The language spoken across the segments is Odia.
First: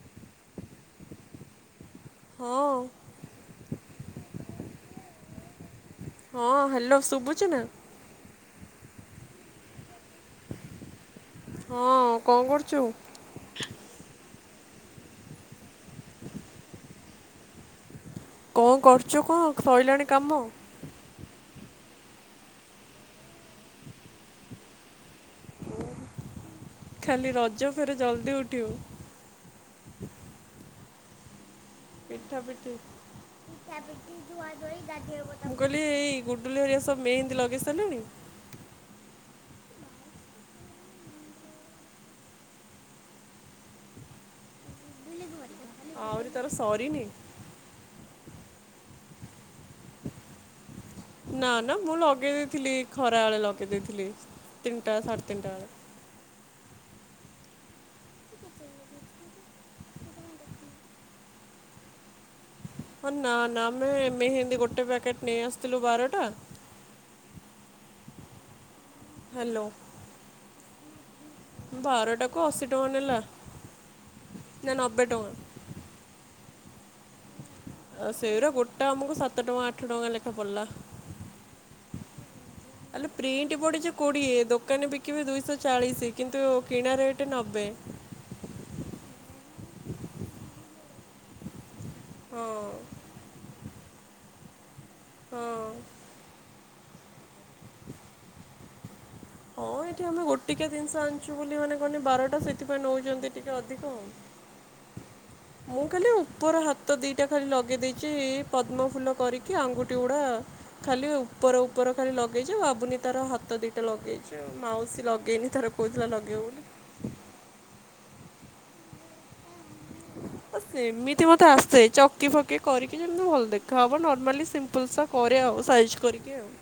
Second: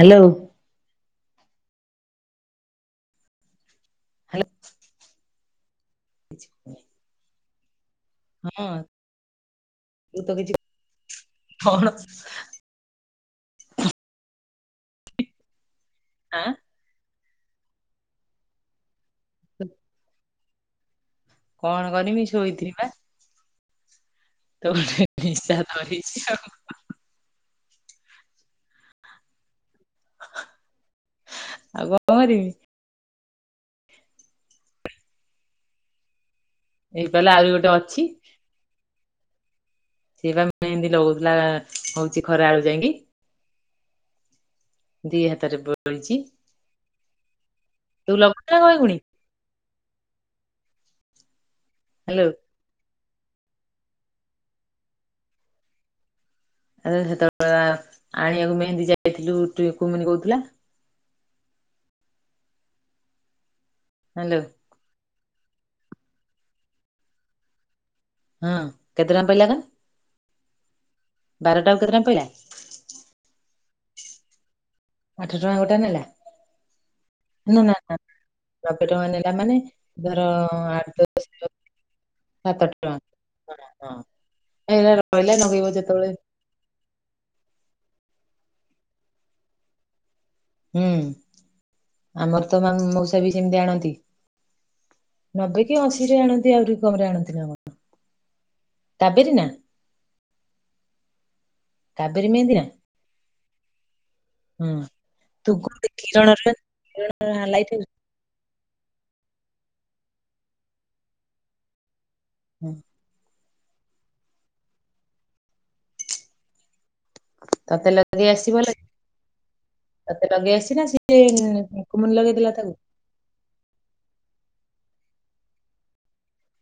ହାଲୋ। ହୋ। ହ୍ୟାଲୋ। ହଁ ହ୍ୟାଲୋ ଶୁଭୁଛି ନା? ହଁ ତୁ ତ କିଛି କଣ? ହଁ କଣ କରୁଛୁ? ଆଁ, କଣ କରୁଚ କଣ ସଇଲାଣି କାମ? କଣ କରମି ଶୋଇଥିଲି ପା। ତ ନିଶା ଧରିଚି ଆଉ। ଖାଲି ରଜ ଫେର ଜଲଦି ଉଠିବୁ। ଆଉ କ ପିଠା ପିଠି ମୁଁ କହିଲି ଏଇ ଗୁଡୁଲି ହେରିକା ସବୁ ଏଇ କହିଲା ମେହେନ୍ଦି ଆହୁରି ଗୋଟେ ଲଗେଇସାରିଲେଣି? ଅଛି ସିଏ ପା ମେହେନ୍ଦି ଲଗଉଥିଲା ହଉଚି ଖରାବେଳୁ ଯାଇକି। ଦି ହାତରେ ବୁ ଆଉରି ତାର ସରିିନି। ତୁ ଲଗୁଚ ନା କଣ ଏଖୁଣି? ନା ନା ମୁଁ ହ୍ୟାଲୋ ଲଗେଇ ଦେଇଥିଲି, ଖରା ବେଳେ ଲଗେଇ ଦେଇଥିଲି। ତିନିଟା ସାଢ଼େ ତିନିଟା ବେଳେ। ଆରେ ସେତେବେଳେ [inaudible] ଆଣିବାକୁ ମେହେନ୍ଦୀ ଯାଇଥିଲୁ ଟୁଇ କୁମିନି କହୁଥିଲା। ହଁ ନା ନା ଆମେ ହ୍ୟାଲୋ ମେହେନ୍ଦୀ ଗୋଟେ ପ୍ୟାକେଟ୍ ନେଇ ଆସିଥିଲୁ ବାରଟା। ହଁ କେତେ ଟଙ୍କା ପଇଲା କଣ? କେତେ ଟଙ୍କା ପଇଲା ବାରଟା କୁ ଅଶୀ ଟଙ୍କା ନେଲା। ନା ନବ ଆଠ ଟଙ୍କା ଗୋଟା ନେଲା, ନା ନା ଆଉ ସେଇରା ନବେ ଗୋଟା ଟଙ୍କା ଆମକୁ ନେଲା ସାତ ମାନେ ଟଙ୍କା ଆଠ ଟଙ୍କା ଧର ଲେଖା ପଡିଲା। ଆଠ ଦଶ ସାତ ଆଲୋ ପ୍ରିଣ୍ଟ ଟଙ୍କା ପଡିଚି କୋଡିଏ ଦୋକାନୀ ଏଇରା ବିକିବେ ରହିଲା ଦୁଇଶହ ନଗେଇବ ଯେତେବେଳେ ଚାଳିଶ କିନ୍ତୁ କିଣା ରେଟ୍ ନବେ। ହୁଁ ହଁ ଆମର ତ ମା ମଉସା ବି ସେମିତି ଆଣନ୍ତି। ହଁ। ନବେ କି ଅଶୀରେ ଆଣନ୍ତି ଆହୁରି କମରେ ଆଣନ୍ତି ନାକଣ। ହଁ ଏଠି ଆମେ ଗୋଟିକିଆ ଜିନିଷ ଆଣିଚୁ ବୋଲି ମାନେ କହନି କାବେରୀ ବାରଟା ସେଥିପାଇଁ ନଉଚନ୍ତି ଟିକେ ଅଧିକ ଆଉ। ହୁଁ ତୁ ମୁଁ [inaudible] କି ପଦ୍ମଫୁଲ କରିକି ଆଙ୍ଗୁଠି ଗୁଡ଼ା ଖାଲି ଉପର ଉପର ଖାଲି ଲଗ ଲଗେଇଚି ଭାବୁନି ତାର ହାତ ଦିଇଟା ଲଗେଇଚି ଆଉ ମାଉସୀ ଲଗେଇନି ତାର କହୁଥିଲା ଲଗେଇବ ବୋଲି। ତତେ ଲଗେଇଦେଇ ଆସିଚି ଭଲକି? ତତେ ଲଗେଇ ଆସିଚି ନା ସେମିତି ମତେ ଆସେ ସିଏ କୁମୁନି ଚକି ଲଗେଇଦେଲା ଫକି ତାକୁ। କରିକି ଯେମିତି ଭଲ ଦେଖାହବ ନର୍ମାଲି ସିମ୍ପଲସା କରେ ଆଉ ସାଇଜ୍ କରିକି ଆଉ।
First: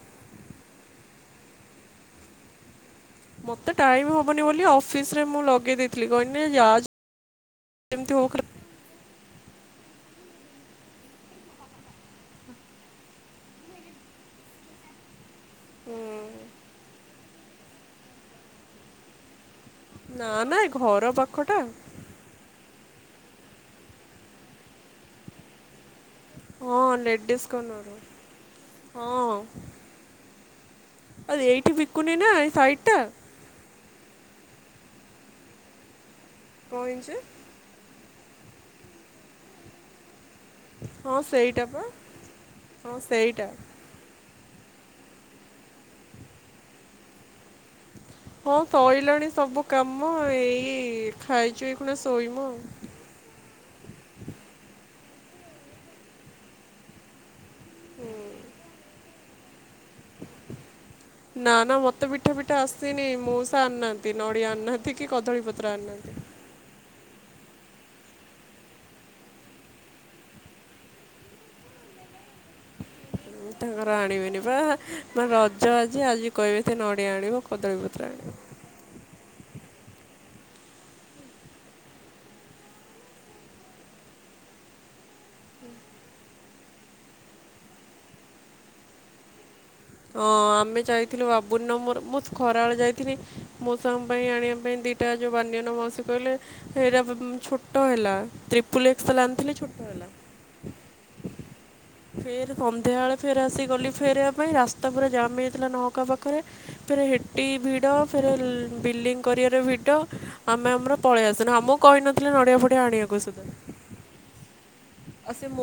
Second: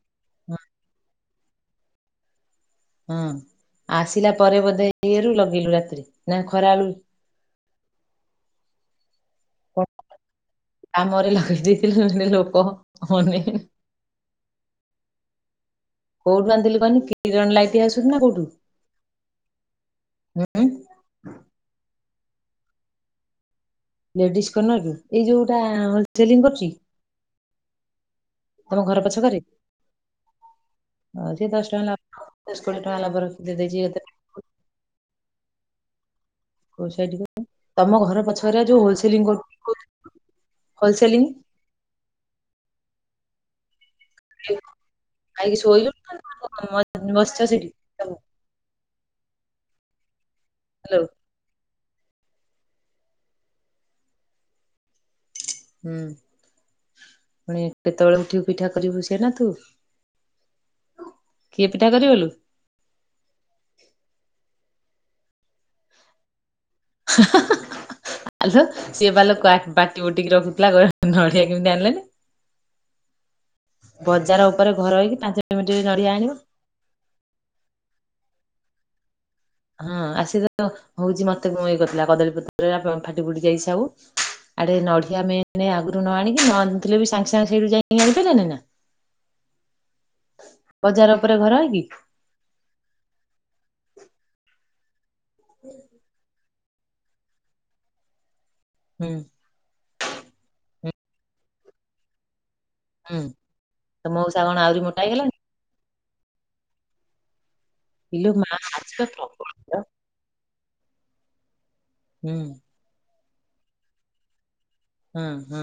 ହଁ। ମତେ ଟାଇମ ଆସିଲା ହବନି ପରେ ବୋଲି ବୋଧେ ଅଫିସରେ ଇଏରୁ ମୁଁ ଲଗେଇଲୁ ଲଗେଇ ରାତିରେ ଦେଇଥିଲି କହିଲି ନା ନାଇଁ ଖରା ଯାଜ ବେଳୁ ଏମିତି ହଉ। [inaudible] କାମରେ ଲଗେଇ ଦେଇଥିଲୁ ଏଇନେ ଲୋକ ଅନେଇନୁ ହୁଁ। କୋଉଠୁ ଆନିଥିଲୁ କହନି କିରଣ ଲାଇଟି ହାଉସ୍ ରୁ ନା କୋଉଠୁ? ନା ନା ଏ ଘର ପାଖ ଟା। ଲେଡ଼ିସ୍ କର୍ଣ୍ଣର ରୁ। ଓ ଲେଡିସ କର୍ଣ୍ଣରରୁ। ତମ ଘର ପଛ କରେ। ହଁ ଆଉ ସେ ଦଶ ଏଇଠି ଟଙ୍କା ବିକୁନି ଲାଭ ନା ଏଇ ଦଶ କୋଡିଏ ସାଇଟଟା ଟଙ୍କା ଲାଭ ରଖିତେ ଦେଇଚି କଣ କଉ ହେଇଚି? ସାଇଟ କହିଲୁ ତମ ଘର ପଛରେ ଯୋଉ ହୋଲସେଲିଙ୍ଗ କରୁ ହଁ ହୋଲସେଲିଂ ସେଇଟା ପା ହଁ ସେଇଟା। ଖାଇକି ଶୋଇଲୁଣି ନା ବସିଚ ସେଠି? ହ୍ୟାଲୋ ହଁ ସଇଲାଣି ସବୁ କାମ ଏଇ ଖାଇଚୁ ଏଇଖୁଣା ଶୋଇବୁ ଆଉ। ହୁଁ ପୁଣି କେତେବେଳେ ଉଠିବୁ ପିଠା କରିବୁ ସେନା ତୁ? ନା କିଏ ନା ମତେ କରିବଲୁ ପିଠା ପି ଠା ଆସିନି ମଉଷା ଆଣିନାହାଁନ୍ତି ନଡିଆ ଆଣିନାହାଁନ୍ତି କି କଦଳୀ ପତ୍ର ଆଣିନାହାନ୍ତି। ହ [inaudible] ଆଲୋ ସିଏ ପାଲୋ ବାଟି ବୁଟିକି ରଖୁଥିଲା କହିଲା ନଡିଆ କେମିତି ଆଣିଲାନି। ଉଁ ତାଙ୍କର ବଜାର ଆଣିବେନି ପା ଉପରେ ଘର ହେଇକି ନା ପାଞ୍ଚ ରଜ ମିନିଟ ଆଜି ନଡିଆ ଆଜି ଆଣିବ କହିବେ। ତେ ନଡ଼ିଆ ଆଣିବ କଦଳୀପତ୍ର ଆଣିବ। ହଁ ଆସି ତେ ହଉଛି ମତେ ଇଏ କରିଥିଲା କଦଳୀପତ୍ର ଫାଟି ଫୁଟି ଯାଇଛି ଆଉ। ଆଡ଼େ ନଡ଼ିିଆ ମେନ ଆଗରୁ ନ ଆଣିକି ନ ଆଣିଥିଲେ ବି ସାଙ୍ଗେ ସାଙ୍ଗେ ସେଇଠୁ ଯାଇକି ଆଣିପାରିଲେନି ନା। ହଁ ଆମେ ବଜାର ଯାଇଥିଲୁ ଉପରେ ଘର ବାବୁନିର ହେଇକି ମୋର ମୁଁ ଖରାବେେଳେ ଯାଇଥିଲି ମଉସା ଙ୍କ ପାଇଁ ଆଣିବା ପାଇଁ ଦି ଟା ଯୋଉ ବାନିଅନ ମାଉସି କହିଲେ ସେଇରା ଛୋଟ ହେଲା ତ୍ରିପୁଲ ହୁଁ ଏକ୍ସଲେ ଆଣିଥିଲେ ଛୋ ହୁଁ ଫେର ସନ୍ଧ୍ୟାବେଳେ ହୁଁ ଫେର ଆସି ଗଲି ତ ଫେରେଇବା ମଉସା ପାଇଁ କଣ ଆହୁରି ରାସ୍ତା ମୋଟା ପୁରା ହେଇଗଲାଣି ଜାମ୍ ହେଇଥିଲା ନହକା ପାଖରେ। ଫେରେ ହେଟି ଭିଡ ଇଲୋ ଫେରେ ମା ଆଜି ପା ବିଲଙ୍ଗ ପ୍ରବଳ କରିବାରେ ଭିଡ଼। ଭିଡ ଆମେ ଆମର ପଳେଇ ଆସିନୁ ଆମକୁ କହିନଥିଲେ ହୁଁ ନଡିଆ ଫଡିଆ ଆଣିବାକୁ ସୁଧା। ହୁଁ ହୁଁ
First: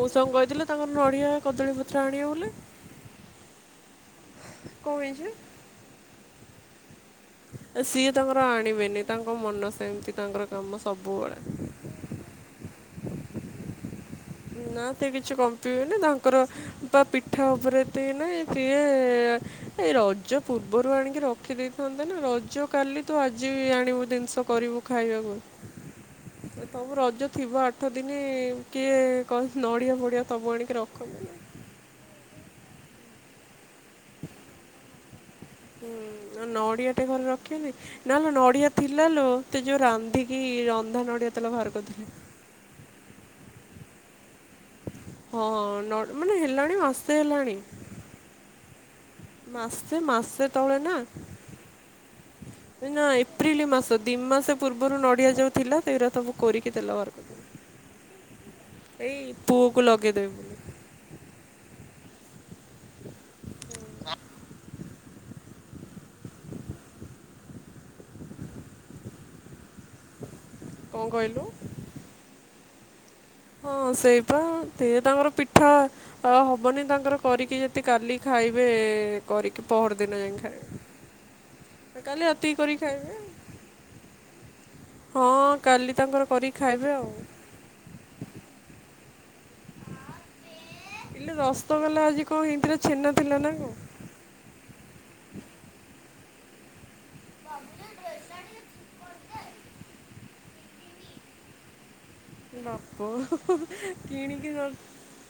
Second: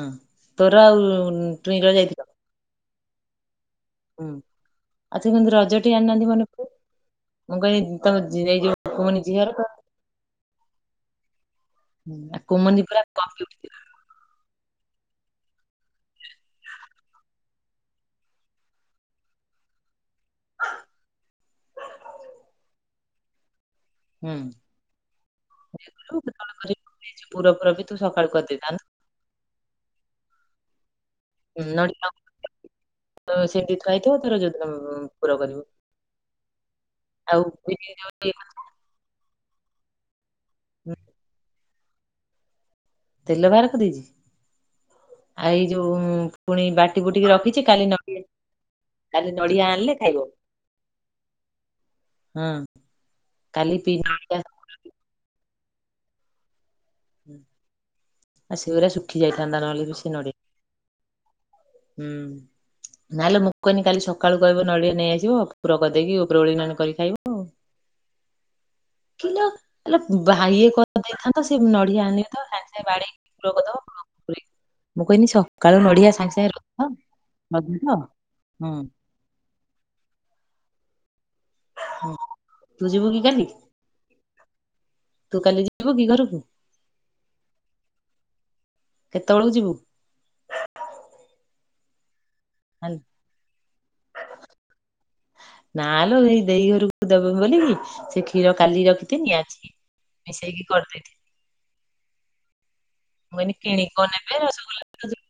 ତୋର ଟୁଇଙ୍କଲ ର ଯାଇଥିଲ? କିଉଲେ [inaudible] ହୁଁ ଆଉ ସେ କିନ୍ତି ରଜଟେ ଆଣିନାହାନ୍ତି ମନେପକେଇ। ଏ ସିଏ ତାଙ୍କର ଆଣିବେନି ତାଙ୍କ ଝିଅର ତ ମନ ସେମିତି ତାଙ୍କର କାମ ସବୁବେଳେ ହୁଁ କୁମନ୍ଦି ପୁରା କମ୍ପିଉଠି ନା ସେ କିଛି କମ୍ପିବେନି ତାଙ୍କର ବା ପିଠା ଉପରେ ଏତେ ଇଏ ନାହିଁ ସିଏ ଏଇ ରଜ ପୂର୍ବରୁ ଆଣିକି ରଖିଦେଇଥାନ୍ତେ ନା ରଜ କାଲି ତୁ ଆଜି ଆଣିବୁ ହୁଁ। ଜିନିଷ କରିବୁ ଖାଇବାକୁ କହିଲୁ କେତେବେଳେ ସେ କରିବୁ? ସବୁ ଏଇ ଯୋଉ ରଜ ପୁର ଥିବ ଫୁର ବି ଆଠ ତୁ ଦିନ ସକାଳୁ କରିଦେଇଥାନ୍ତୁ କିଏ କଣ ନଡିଆ ଫଡିଆ ସବୁ ଆଣିକି ରଖନ୍ତିନି। ନଡିଆ ସେମିତି ଥୁଆ ହେଇଥିବ ତାର ଯଉଦିନା ପୁର କରିବ। ହୁଁଯୋ ନଡ଼ିଆ ଟେ ଘରେ ରଖିବନି ବିରି ନଲେ ନଡିଆ ଥିଲା ଲୋ ତ ଯୋଉ ରାନ୍ଧିକି କି ଯୋଉ ରନ୍ଧା ନଡ଼ିଆ ତେଲ ବାହାର କରିଥିଲେ। ତେଲ ବାହାର କରି ଦେଇଚି? ହଁ ନର୍ ମାନେ ହେଲାଣି ମାସେ ହେଲାଣି। ଏଇନ ମାସେ ମାସେ ତଳେ ନା? ହଁ ଏ ନା ଏପ୍ରିଲ କାଲି ପି ମାସ ଦିି ନଡିଆ ମାସ ପୂର୍ବରୁ ନଡ଼ିଆ ଯଉଁ ଥିଲା ସେଇରା ତାକୁ ସବୁ କୋରିକି ତେଲ ବାହାର ଆଉ ସେଗୁରା କ ଶୁଖି ଏଇ ଯାଇଥାନ୍ତା ପୁଅକୁ ନହେଲେ ବି ସେ ନଡିଆ ଲଗେଇଦବୁ। ହୁଁ ନହେଲେ ମୁଁ କହିଲି କାଲି ସକାଳୁ କହିବ ନଡ଼ିଆ ନେଇଆସିବ। ପୁରର କରିଦେଇ କି ଉପରେ ଓଳି ନହେଲେ ଖାଇଲେ ଖାଇବ। କି ଲୋ ଆଲୋ ଭାଇଏ କଣ କହିଲୁ? କରିଦେଇଥାନ୍ତଆ ସେ ନଡିଆ ଆଣିକି ତ ସାଙ୍ଗେ ସାଙ୍ଗେ ବାଡେଇକି ପୁର ହଁ କରିଦବ ସେଇପା ସେ ମୁଁ କହିନି ତାଙ୍କର ପିଠା ସକାଳୁ ନଡିଆ ଅ ସାଙ୍ଗେ ସାଙ୍ଗେ ହବନି ରଖିଥାଅ ତାଙ୍କର କରିକି ଯଦି ରଖିଦିଅ। କାଲି ଖାଇବେ ହୁଁ କରିକି ପହର ଦିନ ଯାଇ ଖାଇବେ। ହୁଁ। କାଲି ରାତିକି କରି ତୁ ଯିବୁ ଖାଇବେ। କି କାଲି? ହଁ ତୁ ଯିବୁ କାଲି କି ତାଙ୍କର ଘରକୁ କରିକି ଖାଇବେ ଆଉ। କେତେବେଳକୁ ଯିବୁ? ଏ ଲୋ ରସୋଗଲା ଆଜି କଣ ହେଇଥିଲା ଛେନା ଥିଲା ନା କ? ନା ଲୋ ଏଇ ଦେଇ ଘରକୁ ଦେବ ବୋଲିକି ସେ କ୍ଷୀର କାଲି ରଖିଥିଲି ଆଜି ମିଶେଇକି କରିଦେଇଥିଲି। ମୁଁ କହିଲି ବାପ କିଣିକି କଣ ନେବ ନ ରସଗୋଲା ଆଜି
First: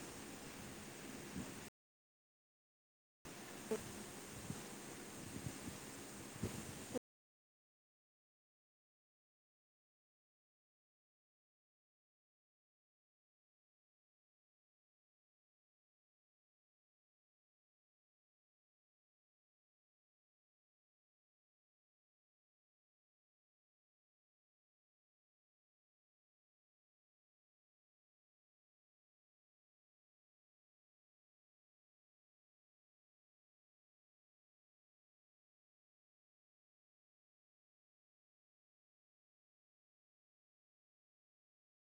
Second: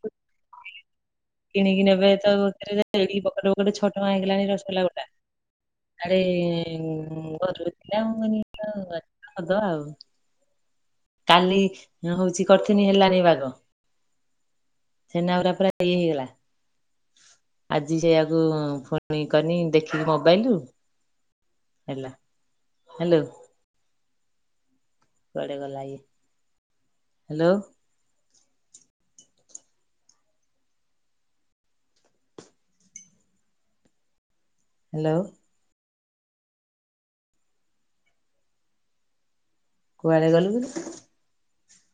କିଣିକି ନେବେ ତାକୁ ଏଡ଼ିକି ବକ ଗଟେ ଗୋଟେ ଛ ଟଙ୍କା ହେଇଗଲାଣି ରସଗୋଲା ଗୋଟା ୟାଡେ ଆଡ ଘରୁ ଥିଲା ମୁଁ କହିଲି କର ଦବା ଆଉ। କାଲି ହଉଚି କରିଥିନି ହେଲାନି ବାଗ। ଛେନା ଗୁଡ଼ାକ ପୁରା ଇଏ ହେଇଗଲା। ଆଜି ସେଆକୁ ଫୁଣି କରିନି ଦେଖିକି ମୋବାଇଲ ରୁ। ହେଲା ହାଲୋ। କଆଡେ ଗଲା ୟେ? ହାଲୋ। ହାଲୋ। କୁଆଡେ ଗଲୁ କି ତୁ?